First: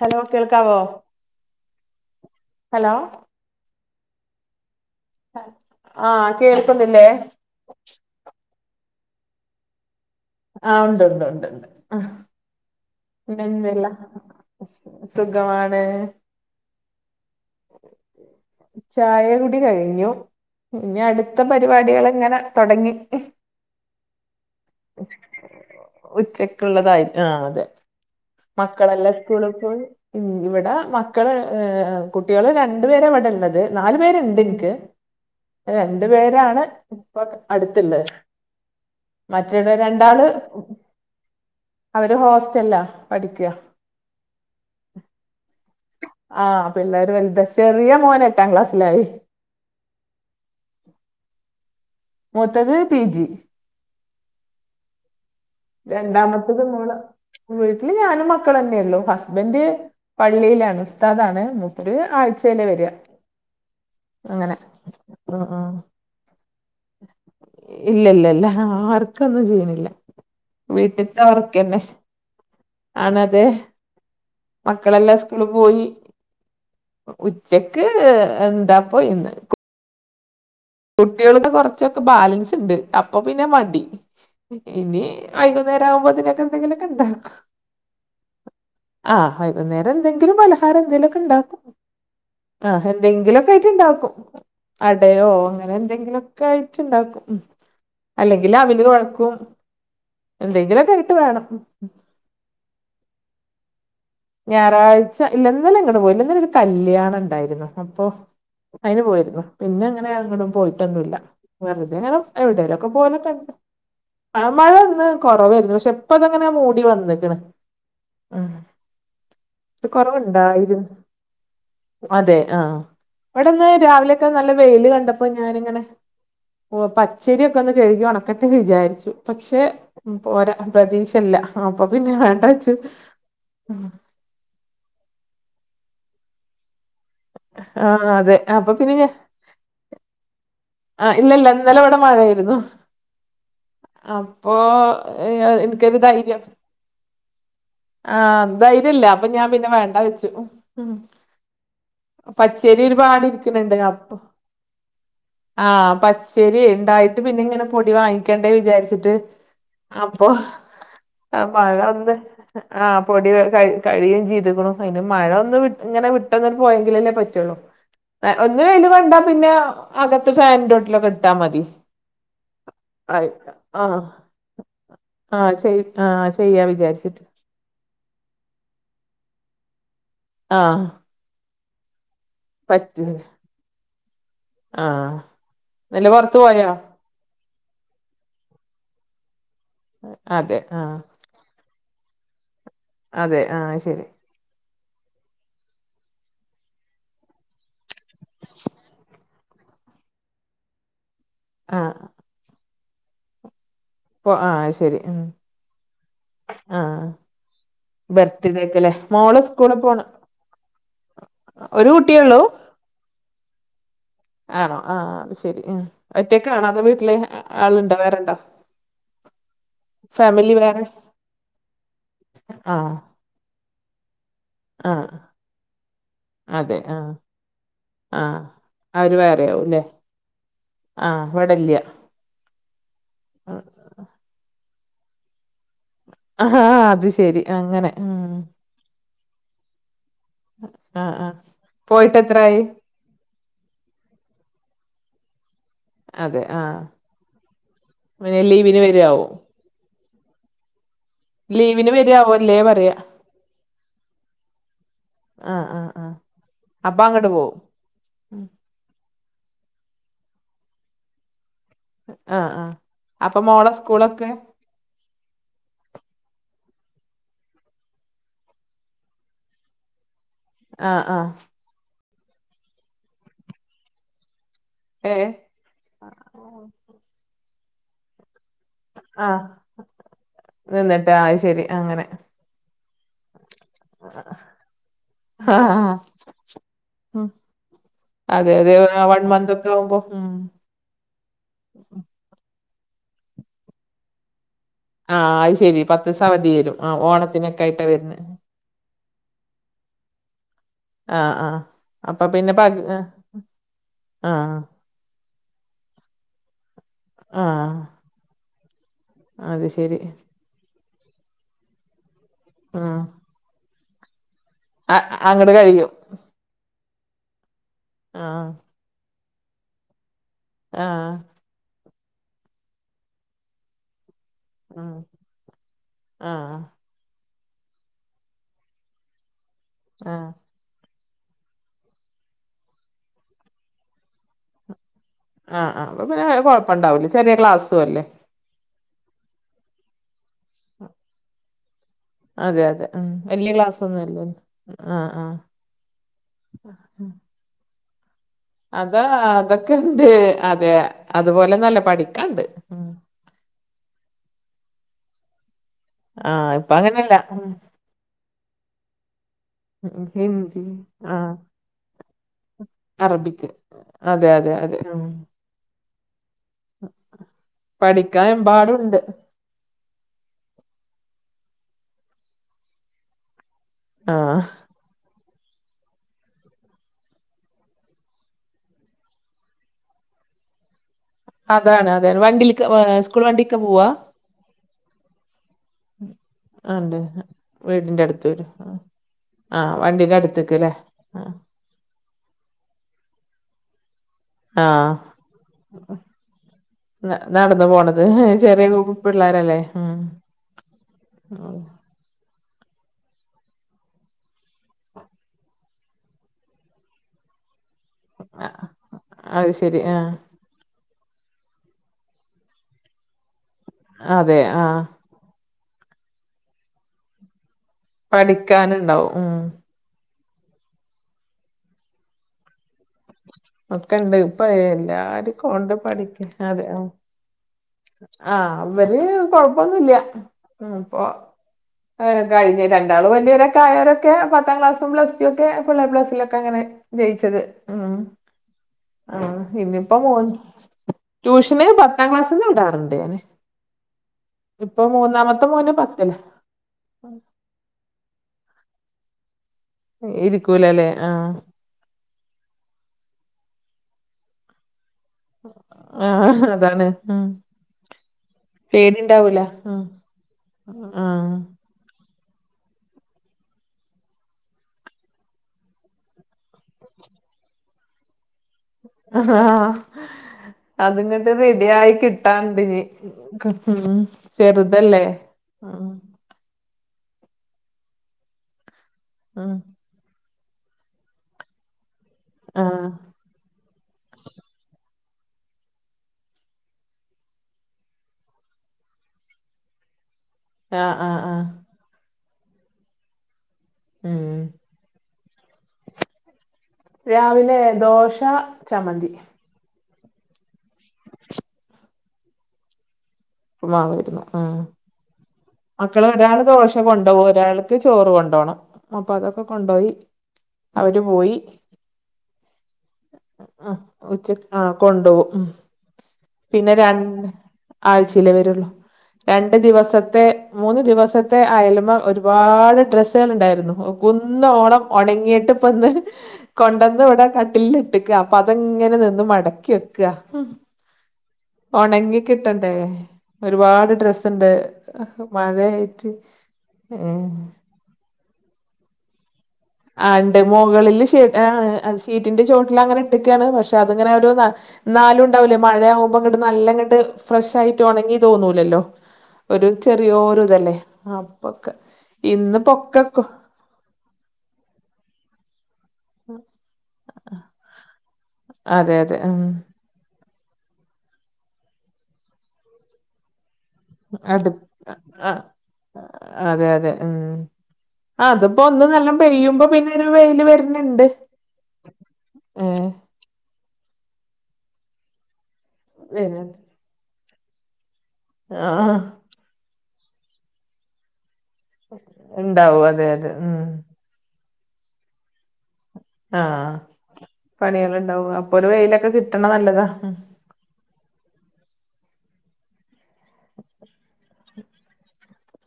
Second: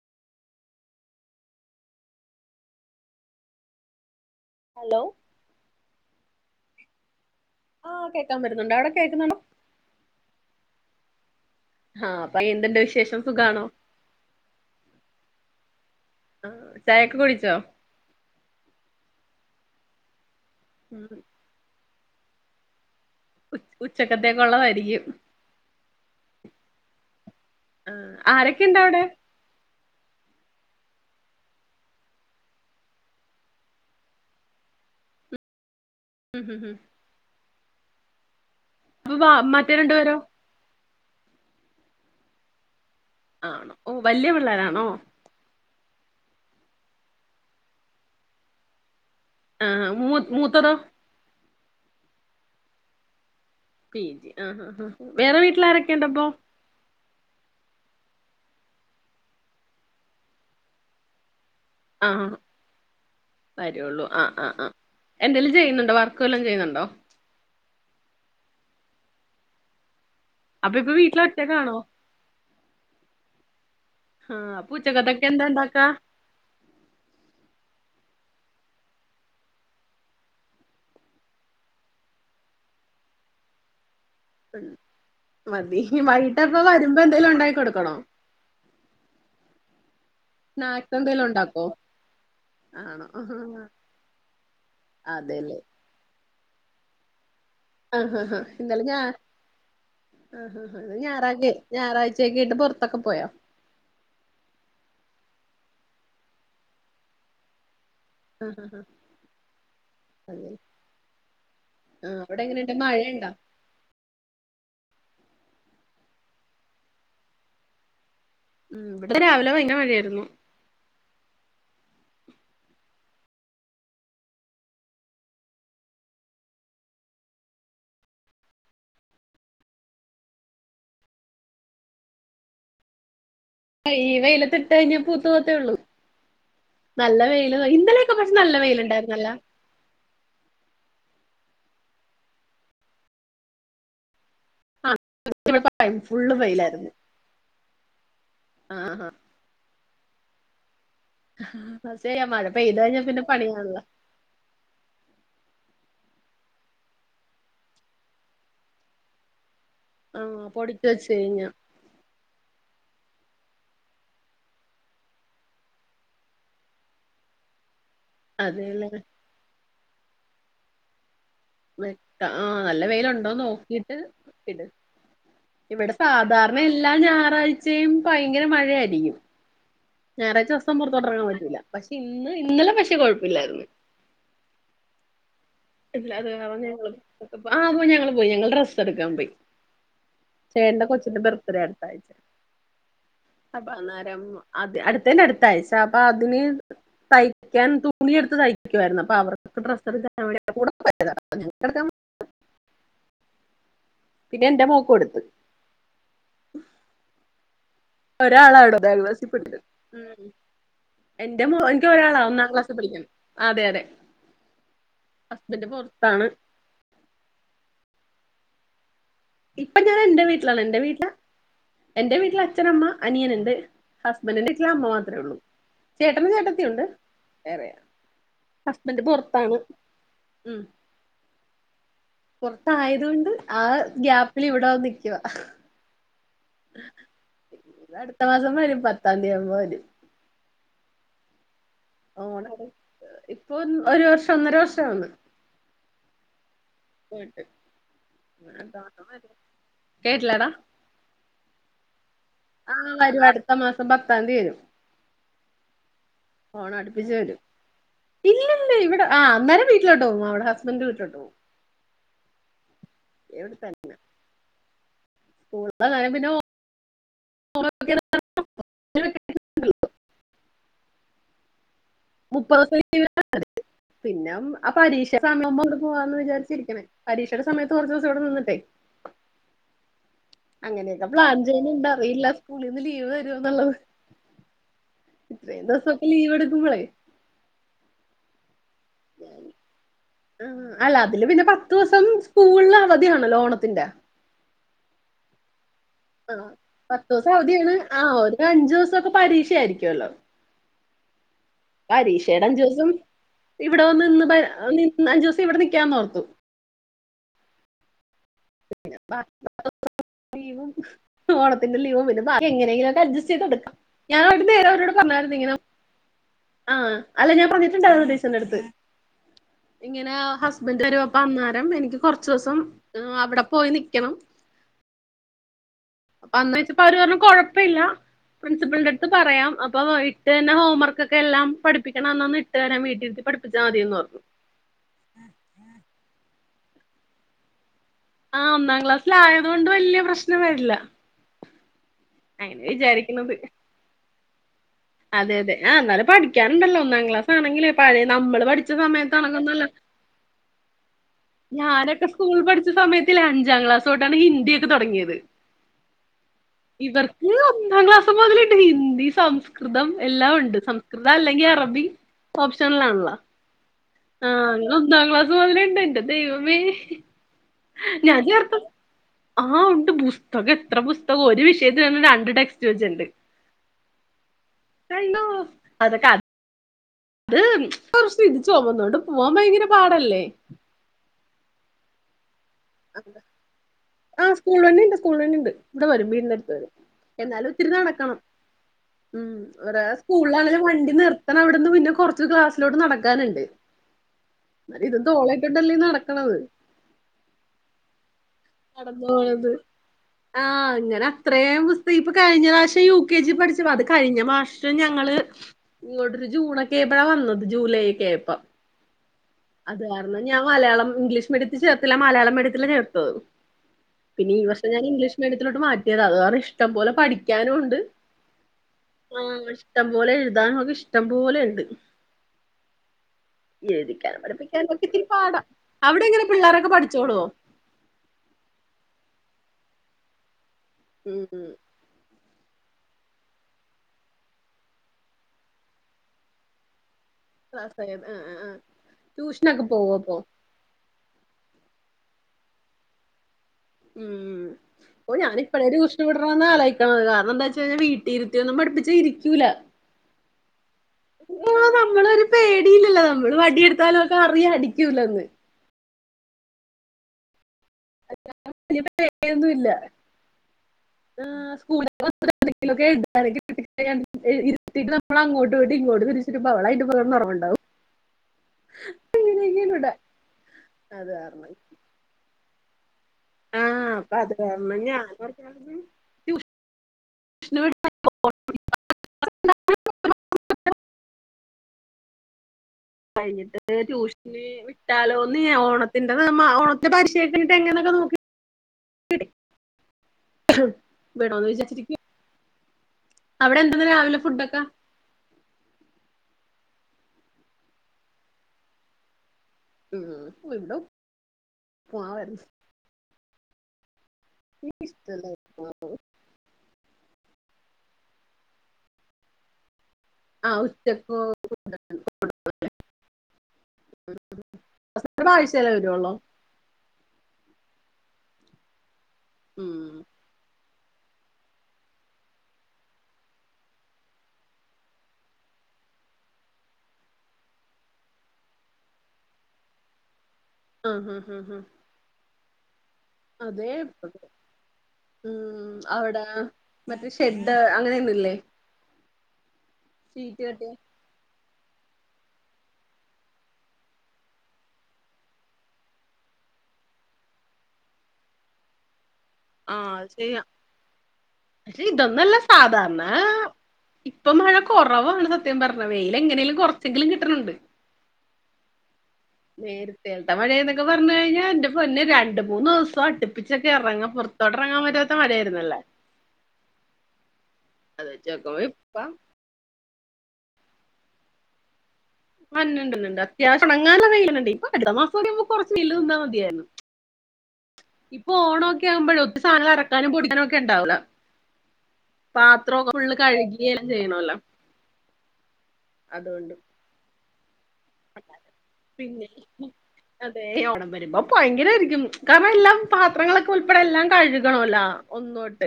Hello കേൾക്കാവോ? Hello hello ആഹ് കേൾക്കുന്നില്ലേ? ആഹ് കേൾക്കാൻപറ്റുന്നുണ്ട്. അവിടെ കേക്കുന്നുണ്ടോ? ആഹ് ഒണ്ടൊണ്ടൊണ്ടുണ്ട്. ആഹ് അപ്പ എന്തുണ്ട് വിശേഷം? സുഖാണോ പിന്നൊന്നുല്ല സുഖമാണ്. ആഹ് ചായക്കെ കുടിച്ചോ? ചായ കുടി കഴിഞ്ഞു. ഇനി ഉം അടുത്ത് ത്ത പരിപാടികളിങ്ങനെ തൊടങ്ങി. ഉ ഉച്ചക്കത്തേക്കൊള്ളതാരിക്കും. ഉച്ചക്കുള്ളതായി. ആഹ് അതെ. ആഹ് ആരൊക്കെയുണ്ട് അവിടെ മക്കളെല്ലാം സ്കൂളിൽ പോയി. ഇവിടെ മക്കള് ഏ കുട്ടികള് രണ്ടു പേര് ഇവിടെ ള്ളത്. നാലു പേര്ണ്ടെനിക്ക്. രണ്ടു ഉം ഉം പേരാണ് ഉം ഇപ്പൊ അടുത്ത് ള്ളത്. അപ്പൊ വ മറ്റേത് മറ്റേ രണ്ടു പേരോ രണ്ടാള്, അവര് ഹോസ്റ്റൽലാ. ആണോ? ഓ വല്യ പിള്ളാരാണോ? ആഹ് പിള്ളേര് വലുതാ. ചെറിയ മോൻ എട്ടാം ക്ലാസ്സിലായി. ആഹ് മൂ മൂത്തതോ? മൂത്തത് പി ജി. P G. ആഹ് ആഹ് ആഹ് വേറെ വീട്ടിലാരൊക്കെയൊണ്ടപ്പോ? പിന്നൊരു മോള്. വീട്ടില് ഞാനും മക്കളന്നെള്ളൂ. ഹസ്ബൻഡ് പള്ളിയിലാണ്, ഉസ്താദാണ് ഓല് ആഹ് ആഴ്ചേല് വര്വാ. വരുള്ളൂ. ആഹ് ആഹ് ആഹ് ഉം എന്തേലും ഉം ചെയ്യുന്നുണ്ടോ? വർക്ക് വല്ലോം ചെയ്യുന്നുണ്ടോ? ഇല്ലില്ലില്ല. വർക്കൊന്നും ചെയ്യിണ്ല്ല. അപ്പൊ ഇപ്പൊ വീട്ടില് ഒറ്റക്കാണോ വീട്ടിത്തെവർക്കന്നെ ആണതെ. ആഹ് അപ്പൊ മക്കളെല്ലാം ഉച്ചക്കത്തൊക്കെ എന്താ സ്കൂളി ഉണ്ടാക്കാ പോയി. ഉച്ചക്ക് ഏ എന്താപ്പോ ഇന്ന്? കുട്ടികള്ക്ക് കൊറച്ചൊക്കെ ബാലൻസ് ഇണ്ട്. അപ്പൊ പിന്നെ മടി ഇനി മതി വൈകുന്നേരം ആവുമ്പോ അതിനൊക്കെ വൈകിട്ടപ്പ എന്തെങ്കിലുമൊക്കെ വരുമ്പോ ഉണ്ടാ എന്തേലും ഉണ്ടാക്കി കൊടുക്കണോ ആഹ് വൈകുന്നേരം എന്തെങ്കിലും പലഹാരം സ്നാക്സ് എന്തേലുമൊക്കെ എന്തെലും ഉണ്ടാക്കും. ഉണ്ടാക്കോ? ആഹ് ആണോ എന്തെങ്കിലൊക്കെ ആയിട്ടുണ്ടാക്കും. അടയോ അതെല്ലേ അങ്ങനെ എന്തെങ്കിലൊക്കെ ആയിറ്റുണ്ടാക്കും. ഉം ആഹ് ആഹ് ആഹ് അല്ലെങ്കിൽ അവില് ഇന്നലെ ഞാ കുഴക്കും എന്തെങ്കിലുമൊക്കെ ആയിട്ട് വേണം ഞായറല്ലേ ഉം. ഞായറാഴ് [unintelligible] കിട്ട് പുറത്തക്കെ പോയോ? ഞായറാഴ്ച. ഇല്ല ഇന്നലെ എങ്ങടും പോയില്ല. ഒരു കല്യാണം ണ്ടായിരുന്നു അപ്പൊ ആഹ് ആഹ് അയിന് പോയിരുന്നു. പിന്നങ്ങനെ ഞാൻ അതെ എങ്ങടും പോയിട്ടൊന്നുമല്ല വെറുതെ ഇങ്ങനെ ആഹ് അവിടെ എങ്ങനെയുണ്ട് എവിടേലും ഒക്കെ പോലെ മഴയുണ്ടോ? കണ്ട ആഹ് മഴ ഇന്ന് കൊറവാരുന്നു. പക്ഷെ ഇപ്പ ഇതിങ്ങനെ മൂടി വന്നേക്കണ്. ഉം ഉം. ഇവിടെ രാവിലെ വൈ കൊറവുണ്ടായിരുന്ന്. അതെ ആഹ്. ഇവിടിന്ന് രാവിലെയൊക്കെ നല്ല വെയില് കണ്ടപ്പോ ഞാനിങ്ങനെ ഓ പച്ചരിയൊക്കെ ഒന്ന് കഴുകി ഉണക്കട്ടേന്ന് വിചാരിച്ചു. പക്ഷെ ഉം. പോരാ, പ്രതീക്ഷല്ല. അപ്പൊ പിന്നെ വേണ്ടാ വെച്ചു. ഈ വെയിലത്ത് ഇട്ട് കഴിഞ്ഞാ പൂത്തു പോത്തേ ഉള്ളൂ. നല്ല വെയില് ആ ഇന്നലെയൊക്കെ പക്ഷെ അതെ നല്ല അപ്പൊ പിന്നെ വെയിലുണ്ടാരുന്നല്ലാ ആഹ് ഇല്ലില്ല. ഇന്നലെ ഇവിടെ മഴയാരുന്നു. അപ്പോ ആഹ് ഇവിടെ എനിക്കത് ഫുള്ള് കഴിക്കം. വെയിലായിരുന്നു ആഹ്‌ ദൈരല്യ ആഹ് അപ്പൊ ഞാൻ പിന്നെ വേണ്ട വെച്ചു മ്. ആഹ് ശരിയാ മഴ പെയ്ത് പച്ചേരി കഴിഞ്ഞാ പിന്നെ ഒരുപാട് ഇരിക്ക്ണ്ണ്ട് പണിയാണല്ലോ അപ്പൊ ആഹ് പച്ചരി ഇണ്ടായിട്ട് പിന്നെ ഇങ്ങനെ പൊതി വാങ്ങിക്കണ്. ന്ന് വിചാരിച്ചിട്ട് അപ്പൊ ആഹ് പൊടിച്ചു വെച്ച് കഴിഞ്ഞാ മഴ ഒന്ന് ആ പൊടി ക കരിയും ചെയ്തുക്കുണു അതിന് മഴൊന്ന് ഇങ്ങനെ വിട്ടന്ന പോയങ്കിലല്ലേ പറ്റുള്ളൂ. ഒന്ന് ല് അതെല്ലേ കണ്ടാ പിന്നെ അകത്ത് ഫാൻറ്റോട്ടിലൊക്കെ ഇട്ടാ മതി. വെൻ ട്ടാ ആഹ്‌ നല്ല വെയിലുണ്ടോന്നോക്കിട്ട് ആഹ് ഇട്. ആഹ് ചെയ് ഇവിടെ ആഹ് സാധാരണ ചെയ്യാ എല്ലാ വിചാരിച്ചിട്ട് ഞായറാഴ് ചെയ്യും ഭയങ്കര മഴ ആയിരിക്കും ഞായറാഴ്ച്ച വസം ആഹ് പുറത്തുട്ടറങ്ങാൻ പറ്റൂല്ല. പക്ഷെ ഇന്ന് ഇന്നലെ പക്ഷെ കുഴപ്പില്ലായിര്ന്ന്. ആഹ്‌. ഇല്ലാതെ അത് ഞങ്ങള് ആ പോയി ഞങ്ങള് പോയി ഞങ്ങള് ഡ്രസ് എടുക്കാൻ പോയി. അതെ ചേന്റെ ആഹ് കൊച്ചിന്റെ ബർത്ത്ഡേ അടുത്ത ആഴ്ച അതെ അപ്പ ആഹ് ശരി അന്നേരം. അത് അടുത്തേന്റെ അടുത്തഴ്ച അപ്പൊ അതിന് തയ്ക്കാൻ തുണിയ എടുത്ത് തയ്ക്കായിരുന്നു അപ്പൊ അവർ അവര്ക് ഡ്രസ്സ്‌ എടുക്കാൻ കൂടെ പോയതാ അപ്പൊ ഞങ്ങള് എടക്ക ആഹ് പിന്നെ എന്റെ മോക്ക് കൊടുത്ത്. ആഹ്‌ ഒരാളാവിടെ ബർത്ത്ഡേക്ക്ല്ലേ ഒന്നാം ക്ലാസ്സിൽ മോളെ പഠിക്കുന്നു സ്കൂള് പോണ് ഉം എന്റെ ഒരു മോന്ക്ക് എള കുട്ടിയേള്ളൂ ഒന്നാം ക്ലാസ്ൽ പഠിക്കണ് അതെ അതെ. ആണോ ആഹ്‌ അത് ശെരി ഹസ്ബൻഡ് മ് ആ പുറത്താണ് ഒറ്റയക്കെ ആണോ അപ്പോ വീട്ടില് ആളുണ്ടോ വേറെണ്ടോ? ഇപ്പൊ ഞാൻ എന്റെ ഫാമിലി വീട്ടിലാണ് എന്റെ വേറെ വീട്ടില എന്റെ വീട്ടില് ആ അച്ഛനമ്മ അനിയൻ ഇണ്ട്. ഹസ്ബൻഡീട്ടില അമ്മ ആ മാത്രോള്ളു. ചേട്ടനു ചേട്ടത്തിയു അതെ ഉണ്ട് ആ വറെ ആ ഹസ്ബന്റ് അവര് പുറത്താണ്. വേറെയാവുംല്ലേ ഉം. ആ വെടല്യ. പുറത്ത് ആയതോണ്ട് ആ ഗ്യാപ്പിൽ ഇവിടെ വെന്ന് നിൽക്കുവാ. ആഹ് അത് ശെരി അങ്ങനെ ഉം. തലിയ മാര്. ആഹ് ആഹ്‌ പോയിട്ട് എത്രായി? ഓണം ഇപ്പൊ ഒരു വർഷം ഒന്നര വർഷ ആവ്ന്ന്. അതെ ആ. പോയിട്ട് പിന്നെ ലീവിന് വരാവും [unintelligible] കേട്ടലടാ ലീവിന് പര്യാവോ. ആഹ്‌ വരും അടുത്ത മാസം പത്താതി വരും. ആഹ്‌ ആഹ്‌ ആഹ്‌ അപ്പാ അങ്ങോട്ട് പോവും. ഇല്ല ഇല്ല ഇവിടെ ആ അന്നേരം വീട്ടിലോട്ട് പോവു അവിടെ ഹസ്ബൻഡ് വീട്ടിലട്ട് പോവു. ആഹ്‌ ആ അപ്പൊ മോളെ സ്കൂളൊക്കെ? സ്കൂൾണ്ടേ കാ പിന്നെ ഓ [unintelligible] ആഹ്‌ ആഹ്‌ [unintelligible] പിന്നെ ആ ഏ പരീക്ഷ സമയവു പോവാന്ന് വിചരിച്ചിരിക്കേ പരീക്ഷയുടെ സമയത്ത് കൊറച്ചൂസം ഇവിടെ നിന്നിട്ടേ. ആഹ്. അങ്ങനെയൊക്കെ നിന്നിട്ട് ആഹ് പ്ലാൻ ശരി ചെയിണ്ട് അങ്ങനെ അറിയില്ല. സ്കൂളിന്ന് ലീവ് തരുവോ എന്നുള്ളത് ഇത്രയും ആഹ് ദിവസൊക്കെ ലീവ് എടുക്കുമ്പളേ. ഉം അതെ അതെ വൺ മന്ത് ഒക്കെ ആവുമ്പോ. ഉം അല്ല അതില് പിന്നെ പത്ത് ദിവസം സ്കൂളില് അവധിയാണല്ലോ ഓണത്തിന്റെ. ആഹ് അയി ശരി പത്തീസം ആഹ് അവധി വരും ആ പത്ത് ദിവസം ഓണത്തിനൊക്കെ അവധിയാണ് ആയിട്ട് ആഹ് വരുന്ന. ഒരു അഞ്ചുസൊക്കെ പരീക്ഷയായിരിക്കുവല്ലോ. ആഹ് ആഹ് അപ്പൊ പരീക്ഷയുടെ പിന്നെ പക് അഞ്ചിവസം ഇവിടെ നിന്ന് പ ആഹ് നിൻ എന്നാ [unintelligible] ഇവിടെ നിക്കാന്ന് നോർത്തു. ആഹ [unintelligible] പിന്നെ ബാക്ക എങ്ങനെങ്കിലും ഉം ഒക്കെ അഡ്ജസ്റ്റ് ചെയ്ത് കൊടുക്കാം. ഞാൻ [unintelligible] അവരോട് അ പറഞ്ഞായിരുന്ന അങ്ങട് ഇങ്ങനെ കഴിയും ആ അല്ല ഞാൻ പറന്നിട്ടുണ്ടായിശന്റെ ആഹ് അടുത്ത് ഇങ്ങനെ ആഹ് [unintelligible] അന്നേരം എനിക്ക് കുറചോസം അവിടെ പോയി നൽക്കണം. ആഹ [unintelligible] അവർ പറഞ്ഞ് കൊഴപ്പല്ല പ്രിൻസിപ്പലിന്റെ അടുത്ത് പറയാം അപ്പൊ ഇട്ട് ആഹ് തന്ന ഹോംവർക്ക് ക്കെല്ലാം പഠിപ്പിക്കണഎന്നന്ന ഇട്ട് തരാ വീട്ടിരുത്തി പഠിച്ചൽ മതിയന്ന് പറഞ്ഞു. ആഹ ആ അപ്പ പിന്നെ കൊഴപ്പം ഉണ്ടാവില്ലേ ചെറിയ ക്ലാസ്സും അല്ലേ. ആ ഒന്നാം ക്ലാസ്സിൽയതു കൊണ്ട് വലിയ പ്രശ്നം വരില്ല. അങ്ങനെ അതെ അതെ ഉ വിചാരിക്കണത് വല്യ ക്ലാസ്സ ഒന്നും അല്ലെ? അതെ അതെ ആ എന്നാലും പഠിക്കാുണ്ടല്ലോ? ഒന്നാം ക്ലാസ് ആണെങ്കിൽ പഴ നമ്മള് പഠിച്ച അതാ സമയത്താണെങ്കിന്നല്ല അതൊക്കെ ഉണ്ട് അതെ അതുപോലെന്നല്ല ഞാനൊക്കെ പഠിക്കാണ്ട്. സ്കൂളിൽ പഠിച്ച സമയത്തില്ലേ അഞ്ചാം ക്ലാസൊട്ടാണ് ഹിന്ദി ഒക്കെ തുടങ്ങിയത്. ആഹ് ഇപ്പ അങ്ങനെയല്ല ഇവർക്ക് ഉം ഒന്നാം ക്ലാസ് [unintelligible] മുതലിട്ട് ഹിന്ദി സംസ്കൃതം ഉം എല്ലാം ഉണ്ട്. ഹിന്ദി സംസ്കൃതം ആഹ് അല്ലെങ്കിൽ അറബി. ഓപ്ഷനൽാണല്ലോ അറബിക്ക് ആ അതെ അതെ അതെ ഉം ഒന്നാം ക്ലാസ് മുതലുണ്ട്. ന്റെ ദൈവമേ [unintelligible] ഞാൻ ചേർത്ത്. എമ്പാടുണ്ട് ആഹ ഉണ്ട്. പുസ്തകം എത്ര പുസ്തകം ഒരു വിഷയത്തി തന്നെ രണ്ട് ടെക്സ്റ്റ് വെച്ച് ഉണ്ട്. ആഹ [unintelligible] അത് കുറച്ച് ഇത് ചൊമന്നോണ്ട് പോകാൻ ഭയങ്കര പാടല്ലേ? അതാണ് അതാണ് വണ്ടിക്ക് സ്കൂൾ വണ്ടിക്കെ പോവാ? ആഹ് സ്കൂൾ വണ്ടി ഉണ്ട്. സ്കൂൾ വണ്ടി ഉണ്ട്. ഇവിടെ വര വീടിന് അടുത്ത്. ആ, ഉണ്ട് എന്നാലും ഇത്തിരി നട വീടിന്റെ അടുത്ത [unintelligible] ഉം ഒ സ്കൂളിലാണെ വണ്ടി ആഹ് നിർത്തണ അവിടു പിന്നെ കുറച്ച് ക്ലാസ്സിലോട്ട് നടക്കാനുണ്ട്. എന്ന ആഹ് ഇത തോളിയിട്ടല്ലേ നടക്കണത്. നടന്നു പോണത്. ചെറിയ കുപ്പ കടന്നു പോണത് പിള്ളേരല്ലേ? ആഹ് അങ്ങനെ ഉ അത്രയും പുസ്തകം ഇപ്പൊ കഴിഞ്ഞ പ്രാവശ്യം യു കെ ജി പഠിച്ച അത് കഴിഞ്ഞ മാഷം ഞങ്ങള് ഇങ്ങോട്ടൊരു ജൂണൊക്കെ ആയപ്പോഴാ വന്നത് ജൂലൈക്കെ ആയപ്പ ശരി അത് ആഹ് കാരണം ഞാൻ മലയാളം ഇംഗ്ലീഷ് മീഡിയത്തി ചേർത്തില്ല. മലയാളം മീഡിയത്തിലാ ചേർത്തത്. പിന്നെ അതെ ഈ വർഷം ആഹ് ഞാൻ ഇംഗ്ലീഷ് മീഡിയത്തിലോട്ട് മാറ്റിയതാ അത് വേറെ ഇഷ്ടം പോലെ പഠിക്കാനുംണ്ട്. പഠിക്കാനുണ്ടാവും ഉം. ഇഷ്ടം പോലെ എഴുതാനുള്ളത് ഇഷ്ടം പോലെണ്ട്. ഒക്കെ ഉണ്ട് എഴുതിക്കാനും ഇപ്പൊ പഠിപ്പിക്കാനൊക്കെ ഇത്തിരിപാട. എല്ലാർക്കും ഉണ്ട് അവിടെ പഠിക്ക എങ്ങനെ അതെ പിള്ളോരൊക്കെ ആഹ് പഠിച്ചോളോ? ആഹ് അവര് കൊഴപ്പൊന്നുംല്ല അപ്പൊ ഉം ഉം കഴിഞ്ഞ രണ്ടാളും വല്യോരായോരൊക്കെ പത്താം ക്ലാസും പ്ലസ് ടു ഒക്കെ ഫുള്ളേപ്ലസ്സിലൊക്കെ അങ്ങനെ ജയിച്ചത്. ക്ലാസ് ഉം ആഹ് ആഹ് ആ ട്യൂഷനൊക്കെ പോവോ പിന്നപ്പോ അപ്പൊ മോൻ ട്യൂഷന് പത്താം ക്ലാസ്സിന്ന് വിടാറുണ്ടേന്ന്. ഉം ഓ ഞാനിപ്പഴേ ഒരു മോന് ട്യൂഷന് പത്തിലാ വിടണന്ന ആലോയി കാരണം എന്താ വെച്ചഴിഞ്ഞാൽ വീട്ടിലിരുത്തി ഒന്നും പഠിപ്പിച്ച ഇരിക്കൂല. ഇരിക്കൂലലേ ആഹ്. പേടിയില്ലല്ലോ നമ്മള് വടിയെടുത്താലും ഓൽക്ക് അറിയ അടിക്കൂലന്ന്. ആഹ് അതാണ്. ഉം വലിയ പേടിണ്ടാവൂല. പേടിയൊന്നുല്ല ഉം ആഹ് [inaudible] [unintelligible] അഹാ അങ്ങനെയൊക്കെയാണ് ഇവിടെ അത് അത്ങ്ങട്ട് കാരണം റെഡിയായി കിട്ടാണ്ടിനി. ആഹ് ഉം അപ്പൊ അത് കാരണം ചെറുതല്ലേ? ഞാനോർക്കണത് ഉം ട്യൂഷന് വി ആഹ് ആഹ് കഴിഞ്ഞിട്ട് ട്യൂഷന് വിട്ടാലോന്ന് ഞ ഓണത്തിന്റെ ഓണത്തെ പരീക്ഷയിഞ്ഞിട്ട് എങ്ങനൊക്കെ നോക്കി ആഹ് ആഹ് ആഹ് വേണോന്ന് വിചാരിച്ചിരിക്കെനി അവിടെ എന്താന്ന് രാവിലെ ഉം ഫുഡക്കെ? രാവിലെ ദോശ, ചമ്മന്തി. [unintelligible] പോവരുന്നു. വാങ്ങിയിരുന്നു ആഹ്. [unintelligible] മക്കൾ ഒരാൾ ദോശ കൊണ്ടോകും, ഒരാൾക്ക് ചോറ് കൊണ്ടോണം. അപ്പൊ അതൊക്കെ കൊണ്ടോയി ആഹ് അവര് ഉച്ചക്ക് [inaudible] ആ കൊണ്ടോവും. ഉം ആഴ്ചേലെ വരുള്ളൂ. പിന്നെ രണ്ട് ആഴ്ചയിലേ വരുള്ളൂ, രണ്ട് ഉം ദിവസത്തെ മൂന്ന് ദിവസത്തെ അയലിമ്മേ ഒരുപാട് ഡ്രസ്സെള്ണ്ടായിരുന്നു കുന്നോളം ഒണങ്ങിയിട്ട്പ്പൊന്ന് കൊണ്ടന്ന് ഇവിടെ കട്ടിലില് ഇട്ട്ക്ക അപ്പൊ അതെങ്ങനെ നിന്ന് മടക്കി വെക്കാ. ആഹ്, ആഹ്, ആഹ് ഒണങ്ങിക്കിട്ടണ്ടേ അതേ ഒരുപാട് ഡ്രസ്സ്ണ്ട്. അവിടെ മറ്റേ ഉം ഷെഡ് അങ്ങനെൊന്നുംല്ലേ? ആണ്ട് കെട്ടിയ മുകളില് [inaudible] ഷീറ്റിന്റെ ചോട്ടിലങ്ങനെ ഇട്ട്ക്കാണ് പക്ഷെ അത്ങ്ങനെ ഒരു [unintelligible] ന്നാലും ഉണ്ടാവൂല്ലേ മഴ ആകുമ്പോ ഇങ്ങട്ട് നല്ലങ്ങട്ട് ഫ്രഷ് ആയിട്ട് ഒണങ്ങി തോന്നൂലല്ലോ. ഒരു ആഹ് ചെറിയോരു ചെയ്യാം ഇതല്ലേ അപൊക്കെ പക്ഷെ ഇതൊന്നല്ല ഇന്ന് സാധാരണ പൊക്കക്ക ഇപ്പൊ മഴ കൊറവാണ് സത്യം പറഞ്ഞ വെയിലെങ്ങനേലും കൊറച്ചെങ്കിലും കിട്ടണണ്ട്. അതെ അതെ ഉം. [unintelligible] മഴേന്നൊക്കെ പറഞ്ഞു കഴിഞ്ഞാ ന്റെ പൊന്നെ രണ്ട് മൂന്നോസം അടുപ്പി പപ്പിച്ചൊക്കെ ഇറങ്ങ പൊ അടു റത്തോട്ടിറങ്ങാൻ പറ്റാത്ത ആ മഴായിന്നല്ലാ അതെ അതെ ഉം അത് വെച്ച് നോക്കുമ്പോ അതിപ്പോ ഒന്ന് നല്ല ഇപ്പം പെയ്യുമ്പോ പിന്നെ രു വെയില് വരുന്നുണ്ട്. ആ ഏ ഉണ്ട് ഉണ്ട് ഉണ്ട്, അത്യാവശ്യംണങ്ങാനെ വെ യിലുണ്ട് [unintelligible] വരുന്നുണ്ട് മതിയായിരുന്നു ഇപ്പൊ ആ ഓണമൊക്കെ ആവുമ്പോഴ ഒത്തിരി സാധനം ഇറക്കാനും പൊടിക്കാനും ഒക്കെ ഉണ്ടാവൂല ഉണ്ടാവും പാത്രമൊക്കെ അതെ ഫുള്ള് ള്ള് അതെ കഴുക ഉം [unintelligible] ചെയ്യണല്ലോ? അതുകൊണ്ട് ആഹ്, പണികളുണ്ടാവും അപ്പൊ ഒരു വെയിലൊക്കെ കിട്ടണത് നല്ലതാ ഏ ഓണം വരുമ്പോ ഭയങ്കരമായിരിക്കും കാരണം എല്ലാം പാത്രങ്ങളുൾപ്പെടെ എല്ലാം കഴുകണല്ലോ. ഒ, ഉണ്ട്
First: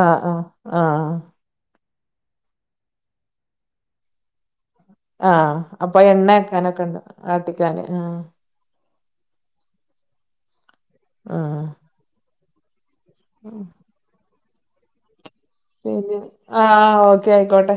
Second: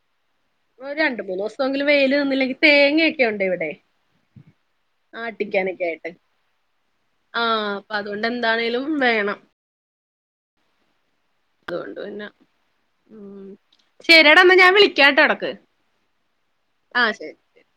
ആഹ്, ആഹ് ആഹ് രണ്ട മൂന്ന് ദിവസംങ്കിലും വെയിൽ നിന്നില്ലെങ്കി തേങ്ങയൊക്കെ ഉണ്ട് ഇവിടെ. ആ ആഹ് അട്ടിക്കാനൊക്കെ അപ്പൊ ആയിട്ട് എണ്ണ ആക്കാനൊക്കെ ഉണ്ട് ആഹ് ആട്ടിക്കാന് അപ്പൊ ആഹ് അതുകൊണ്ട് എന്താണേലും വേണം അതുകൊണ്ട് പിന്നെ ഉ ശരിയട ന്ന ഞാൻ വിളിക്കാട്ടോ ഇടക്ക്. ആ ആഹ് ഓക്കെ ശരി ആയിക്കോട്ടെ.